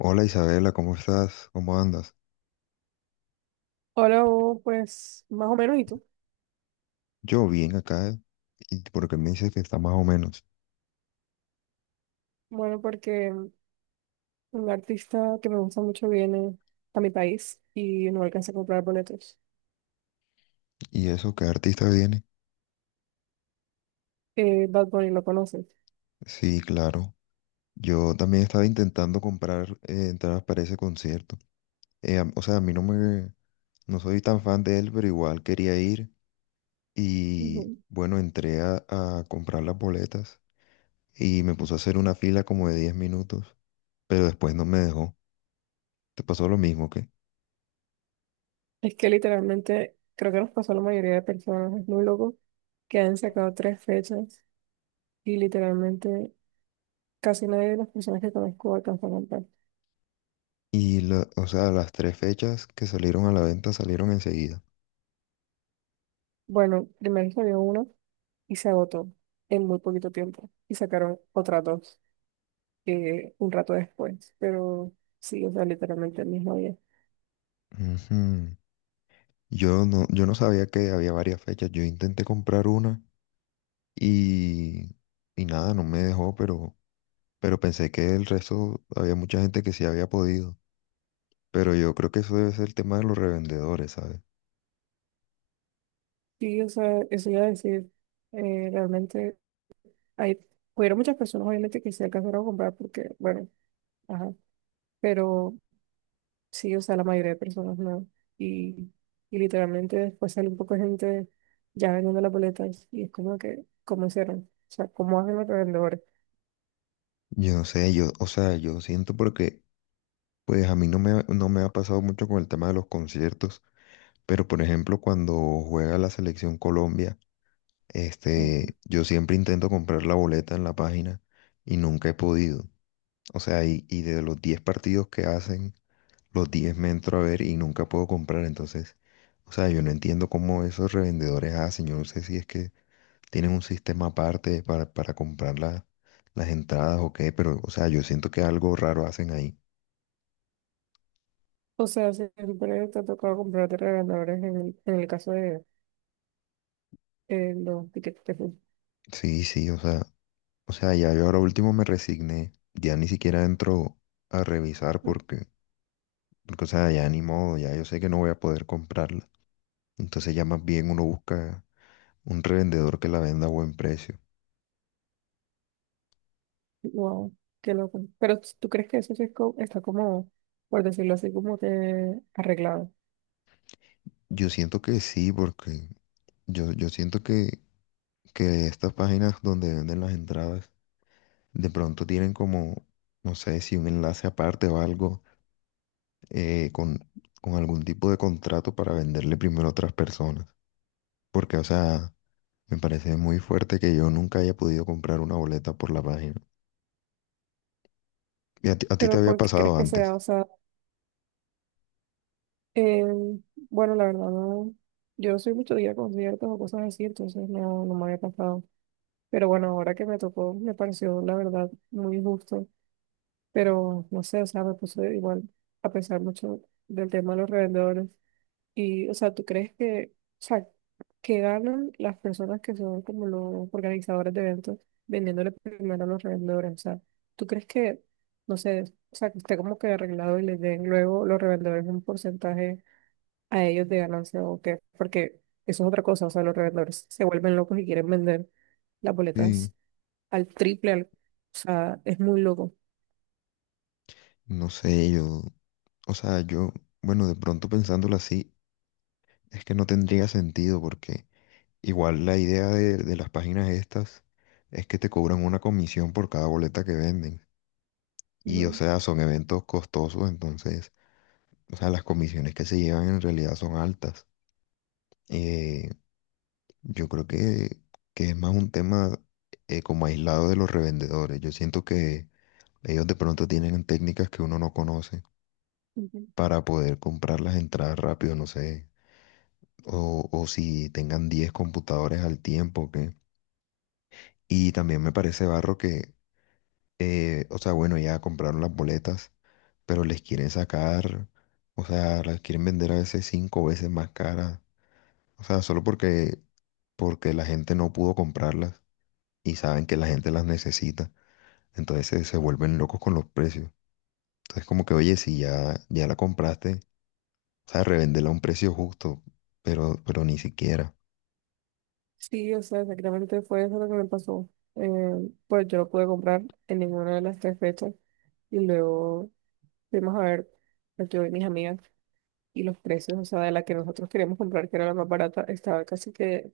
Hola Isabela, ¿cómo estás? ¿Cómo andas? Hola, Hugo, pues más o menos, ¿y tú? Yo bien acá, y porque me dices que está más o menos. Bueno, porque un artista que me gusta mucho viene a mi país y no alcanza a comprar boletos. ¿Y eso qué artista viene? Bad Bunny, ¿lo conoces? Sí, claro. Yo también estaba intentando comprar entradas para ese concierto. O sea, a mí no me, no soy tan fan de él, pero igual quería ir. Y Ujú. bueno, entré a comprar las boletas y me puso a hacer una fila como de 10 minutos, pero después no me dejó. ¿Te pasó lo mismo que? Es que literalmente creo que nos pasó a la mayoría de personas, es muy loco, que han sacado tres fechas y literalmente casi nadie de las personas que conozco alcanzó a comprar. Y, o sea, las tres fechas que salieron a la venta salieron enseguida. Bueno, primero salió una y se agotó en muy poquito tiempo y sacaron otras dos. Un rato después, pero sí, o sea, literalmente el mismo día. Ujú. Yo no sabía que había varias fechas. Yo intenté comprar una y, y nada, no me dejó, pero pensé que el resto había mucha gente que sí había podido. Pero yo creo que eso debe ser el tema de los revendedores, ¿sabes? Sí, o sea, eso iba a decir. Realmente hay, hubieron muchas personas obviamente que se alcanzaron a comprar porque, bueno, ajá, pero sí, o sea, la mayoría de personas no. Y, y literalmente después sale un poco de gente ya vendiendo las boletas y es como que, ¿cómo hicieron? O sea, ¿cómo hacen los revendedores? Yo no sé, yo, o sea, yo siento porque, pues a mí no me, no me ha pasado mucho con el tema de los conciertos, pero por ejemplo, cuando juega la selección Colombia, No. Yo siempre intento comprar la boleta en la página y nunca he podido. O sea, y de los 10 partidos que hacen, los 10 me entro a ver y nunca puedo comprar. Entonces, o sea, yo no entiendo cómo esos revendedores hacen. Yo no sé si es que tienen un sistema aparte para comprar las entradas o qué, pero, o sea, yo siento que algo raro hacen ahí. O sea, siempre te ha tocado comprar de revendedores en el caso de los tickets de fútbol. Sí, sí, o sea, ya yo ahora último me resigné. Ya ni siquiera entro a revisar porque, o sea, ya ni modo, ya yo sé que no voy a poder comprarla. Entonces ya más bien uno busca un revendedor que la venda a buen precio. Wow, qué loco. Pero tú crees que eso sí está como, por decirlo así, como que arreglado. Yo siento que sí, porque yo siento que estas páginas donde venden las entradas de pronto tienen como, no sé, si un enlace aparte o algo eh, con, con algún tipo de contrato para venderle primero a otras personas. Porque, o sea, me parece muy fuerte que yo nunca haya podido comprar una boleta por la página. ¿Y a ti te Pero había ¿por qué crees pasado que antes? sea? O sea, eh, bueno, la verdad, no. Yo no soy mucho de ir a conciertos o cosas así, entonces no, no me había pasado. Pero bueno, ahora que me tocó, me pareció, la verdad, muy injusto. Pero no sé, o sea, me puse igual a pensar mucho del tema de los revendedores. Y, o sea, ¿tú crees que, o sea, que ganan las personas que son como los organizadores de eventos vendiéndole primero a los revendedores? O sea, ¿tú crees que, no sé, o sea, que esté como que arreglado y les den luego los revendedores un porcentaje a ellos de ganancia o qué? Porque eso es otra cosa, o sea, los revendedores se vuelven locos y quieren vender las Sí. boletas al triple, o sea, es muy loco. No sé, yo, o sea, yo, bueno, de pronto pensándolo así, es que no tendría sentido porque... Igual la idea de las páginas estas es que te cobran una comisión por cada boleta que venden. Y o sea, son eventos costosos, entonces, o sea, las comisiones que se llevan en realidad son altas. Eh, yo creo que es más un tema como aislado de los revendedores. Yo siento que ellos de pronto tienen técnicas que uno no conoce Ujú. Ujú. para poder comprar las entradas rápido, no sé. O si tengan 10 computadores al tiempo, que... Y también me parece barro que o sea, bueno, ya compraron las boletas, pero les quieren sacar, o sea, las quieren vender a veces cinco veces más caras. O sea, solo porque la gente no pudo comprarlas y saben que la gente las necesita. Entonces se vuelven locos con los precios. Entonces como que, oye, si ya, ya la compraste, o sea, revéndela a un precio justo, pero ni siquiera. Sí, o sea, exactamente fue eso lo que me pasó. Eh, pues yo no pude comprar en ninguna de las tres fechas y luego fuimos a ver, pues, yo y mis amigas y los precios, o sea, de la que nosotros queríamos comprar, que era la más barata, estaba casi que, o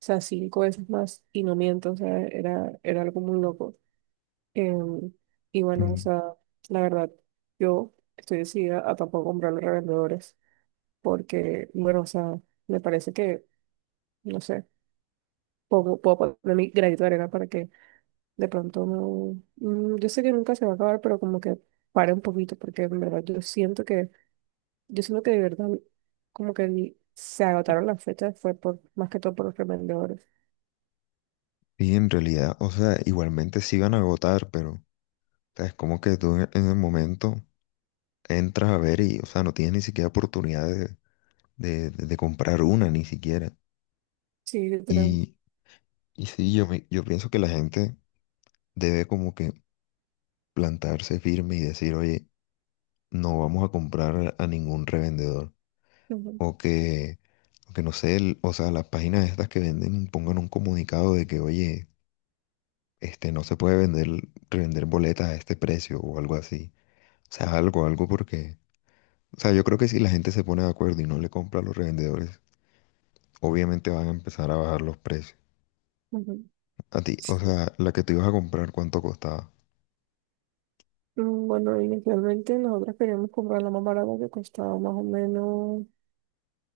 sea, cinco veces más y no miento, o sea, era algo muy loco. Em, y bueno, o Mm, sea, la verdad, yo estoy decidida a tampoco comprar los revendedores porque, bueno, o sea, me parece que, no sé, puedo poner mi granito de arena para que de pronto no, yo sé que nunca se va a acabar, pero como que pare un poquito, porque en verdad yo siento que de verdad como que se agotaron las fechas, fue por, más que todo por los revendedores. Sí, en realidad, o sea, igualmente sí van a agotar, pero o sea, es como que tú en el momento entras a ver y, o sea, no tienes ni siquiera oportunidad de comprar una, ni siquiera. Sí, literal. Y, y sí, yo, yo pienso que la gente debe como que plantarse firme y decir, oye, no vamos a comprar a ningún revendedor. Ujú, O que, o que no sé, o sea, las páginas estas que venden pongan un comunicado de que, oye, no se puede vender, revender boletas a este precio o algo así. O sea, algo, algo porque... O sea, yo creo que si la gente se pone de acuerdo y no le compra a los revendedores, obviamente van a empezar a bajar los precios. ujú. A ti, o Sí. sea, la que te ibas a comprar, ¿cuánto costaba? Bueno, inicialmente nosotros queríamos comprar la más barata que costaba más o menos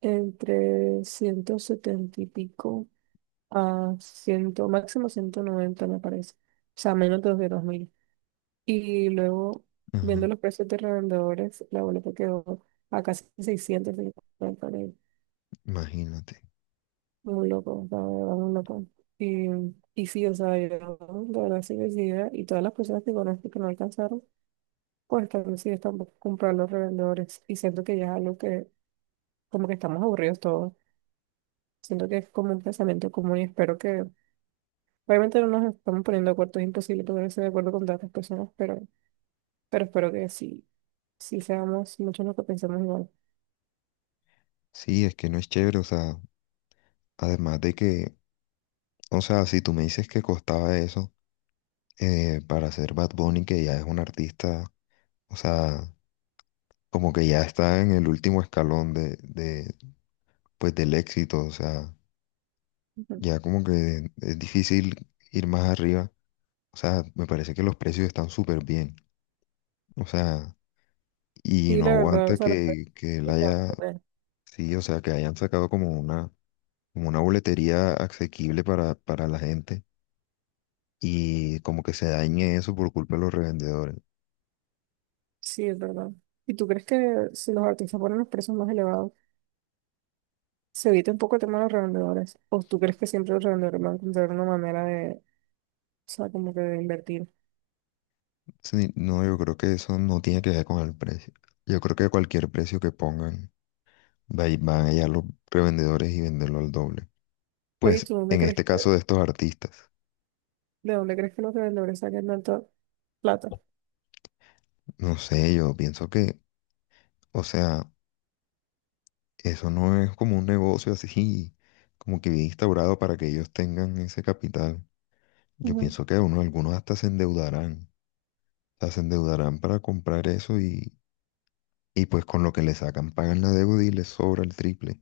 entre 170 y pico a 100, máximo 190 me parece. O sea, menos de los de 2.000. Y luego, viendo Ajá, los precios de revendedores, la boleta quedó a casi 650 mil. imagínate. Muy loco, o sea, de verdad, muy loco. Y, y sí, o sea, yo de verdad sí decidida y todas las personas que conozco que no alcanzaron, pues también sí están por comprar los revendedores. Y siento que ya es algo que, como que estamos aburridos todos. Siento que es como un pensamiento común y espero que, obviamente no nos estamos poniendo de acuerdo, es imposible ponerse de acuerdo con tantas personas, pero espero que sí, sí seamos muchos los que pensamos igual. Sí, es que no es chévere, o sea, además de que, o sea, si tú me dices que costaba eso para ser Bad Bunny, que ya es un artista, o sea, como que ya está en el último escalón de pues del éxito, o sea, ya como que es difícil ir más arriba, o sea, me parece que los precios están súper bien, o sea, y Sí, no la verdad, o aguanta sea, los precios que él están haya. bastante bien. Sí, o sea, que hayan sacado como una boletería asequible para la gente y como que se dañe eso por culpa de los revendedores. Sí, es verdad. ¿Y tú crees que si los artistas ponen los precios más elevados, se evita un poco el tema de los revendedores? ¿O tú crees que siempre los revendedores van a encontrar una manera de, o sea, como que de invertir? Sí, no, yo creo que eso no tiene que ver con el precio. Yo creo que cualquier precio que pongan, van allá los revendedores y venderlo al doble. Oye, Pues ¿tú dónde en crees este caso que, de estos artistas, de dónde crees que los revendedores sacan tanta plata? no sé, yo pienso que, o sea, eso no es como un negocio así, como que bien instaurado para que ellos tengan ese capital. Yo Ujú, pienso que uno, algunos hasta se endeudarán. Sea, se endeudarán para comprar eso y pues con lo que le sacan pagan la deuda y les sobra el triple.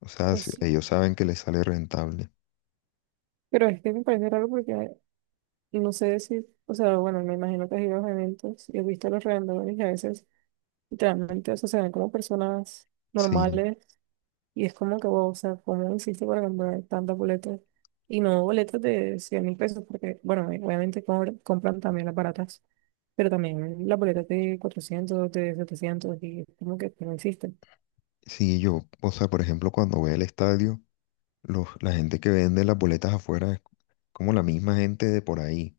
O sea, pues sí. ellos saben que les sale rentable. Pero es que me parece raro porque no sé si, o sea, bueno, me imagino que has ido a los eventos y has visto a los revendedores y a veces literalmente, o sea, se ven como personas Sí, normales. Y es como que, wow, o sea, ¿cómo hiciste para comprar tantas boletas? Y no boletas de 100.000 pesos, porque, bueno, obviamente compran también las baratas, pero también las boletas de 400 de 700 y es como que no existen. sí, yo, o sea, por ejemplo, cuando voy al estadio, la gente que vende las boletas afuera es como la misma gente de por ahí.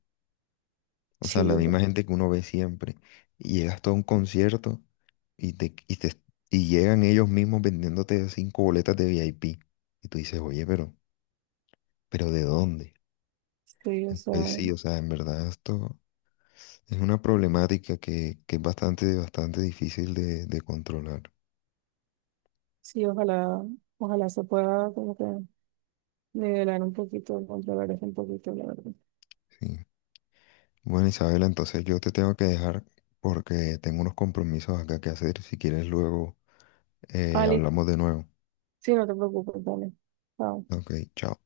O sea, Sí, la o sea, misma gente que uno ve siempre. Y llegas todo a un concierto y y llegan ellos mismos vendiéndote cinco boletas de VIP. Y tú dices, oye, pero ¿de dónde? sí, o sea, Entonces sí, o sea, en verdad esto. Es una problemática que es bastante, bastante difícil de controlar, sí, ojalá, ojalá se pueda como que nivelar un poquito, controlar eso un poquito, la verdad. sí. Bueno, Isabela, entonces yo te tengo que dejar porque tengo unos compromisos acá que hacer. Si quieres, luego Ali, hablamos de nuevo. sí, no te preocupes, dale. Chao. Ok, chao.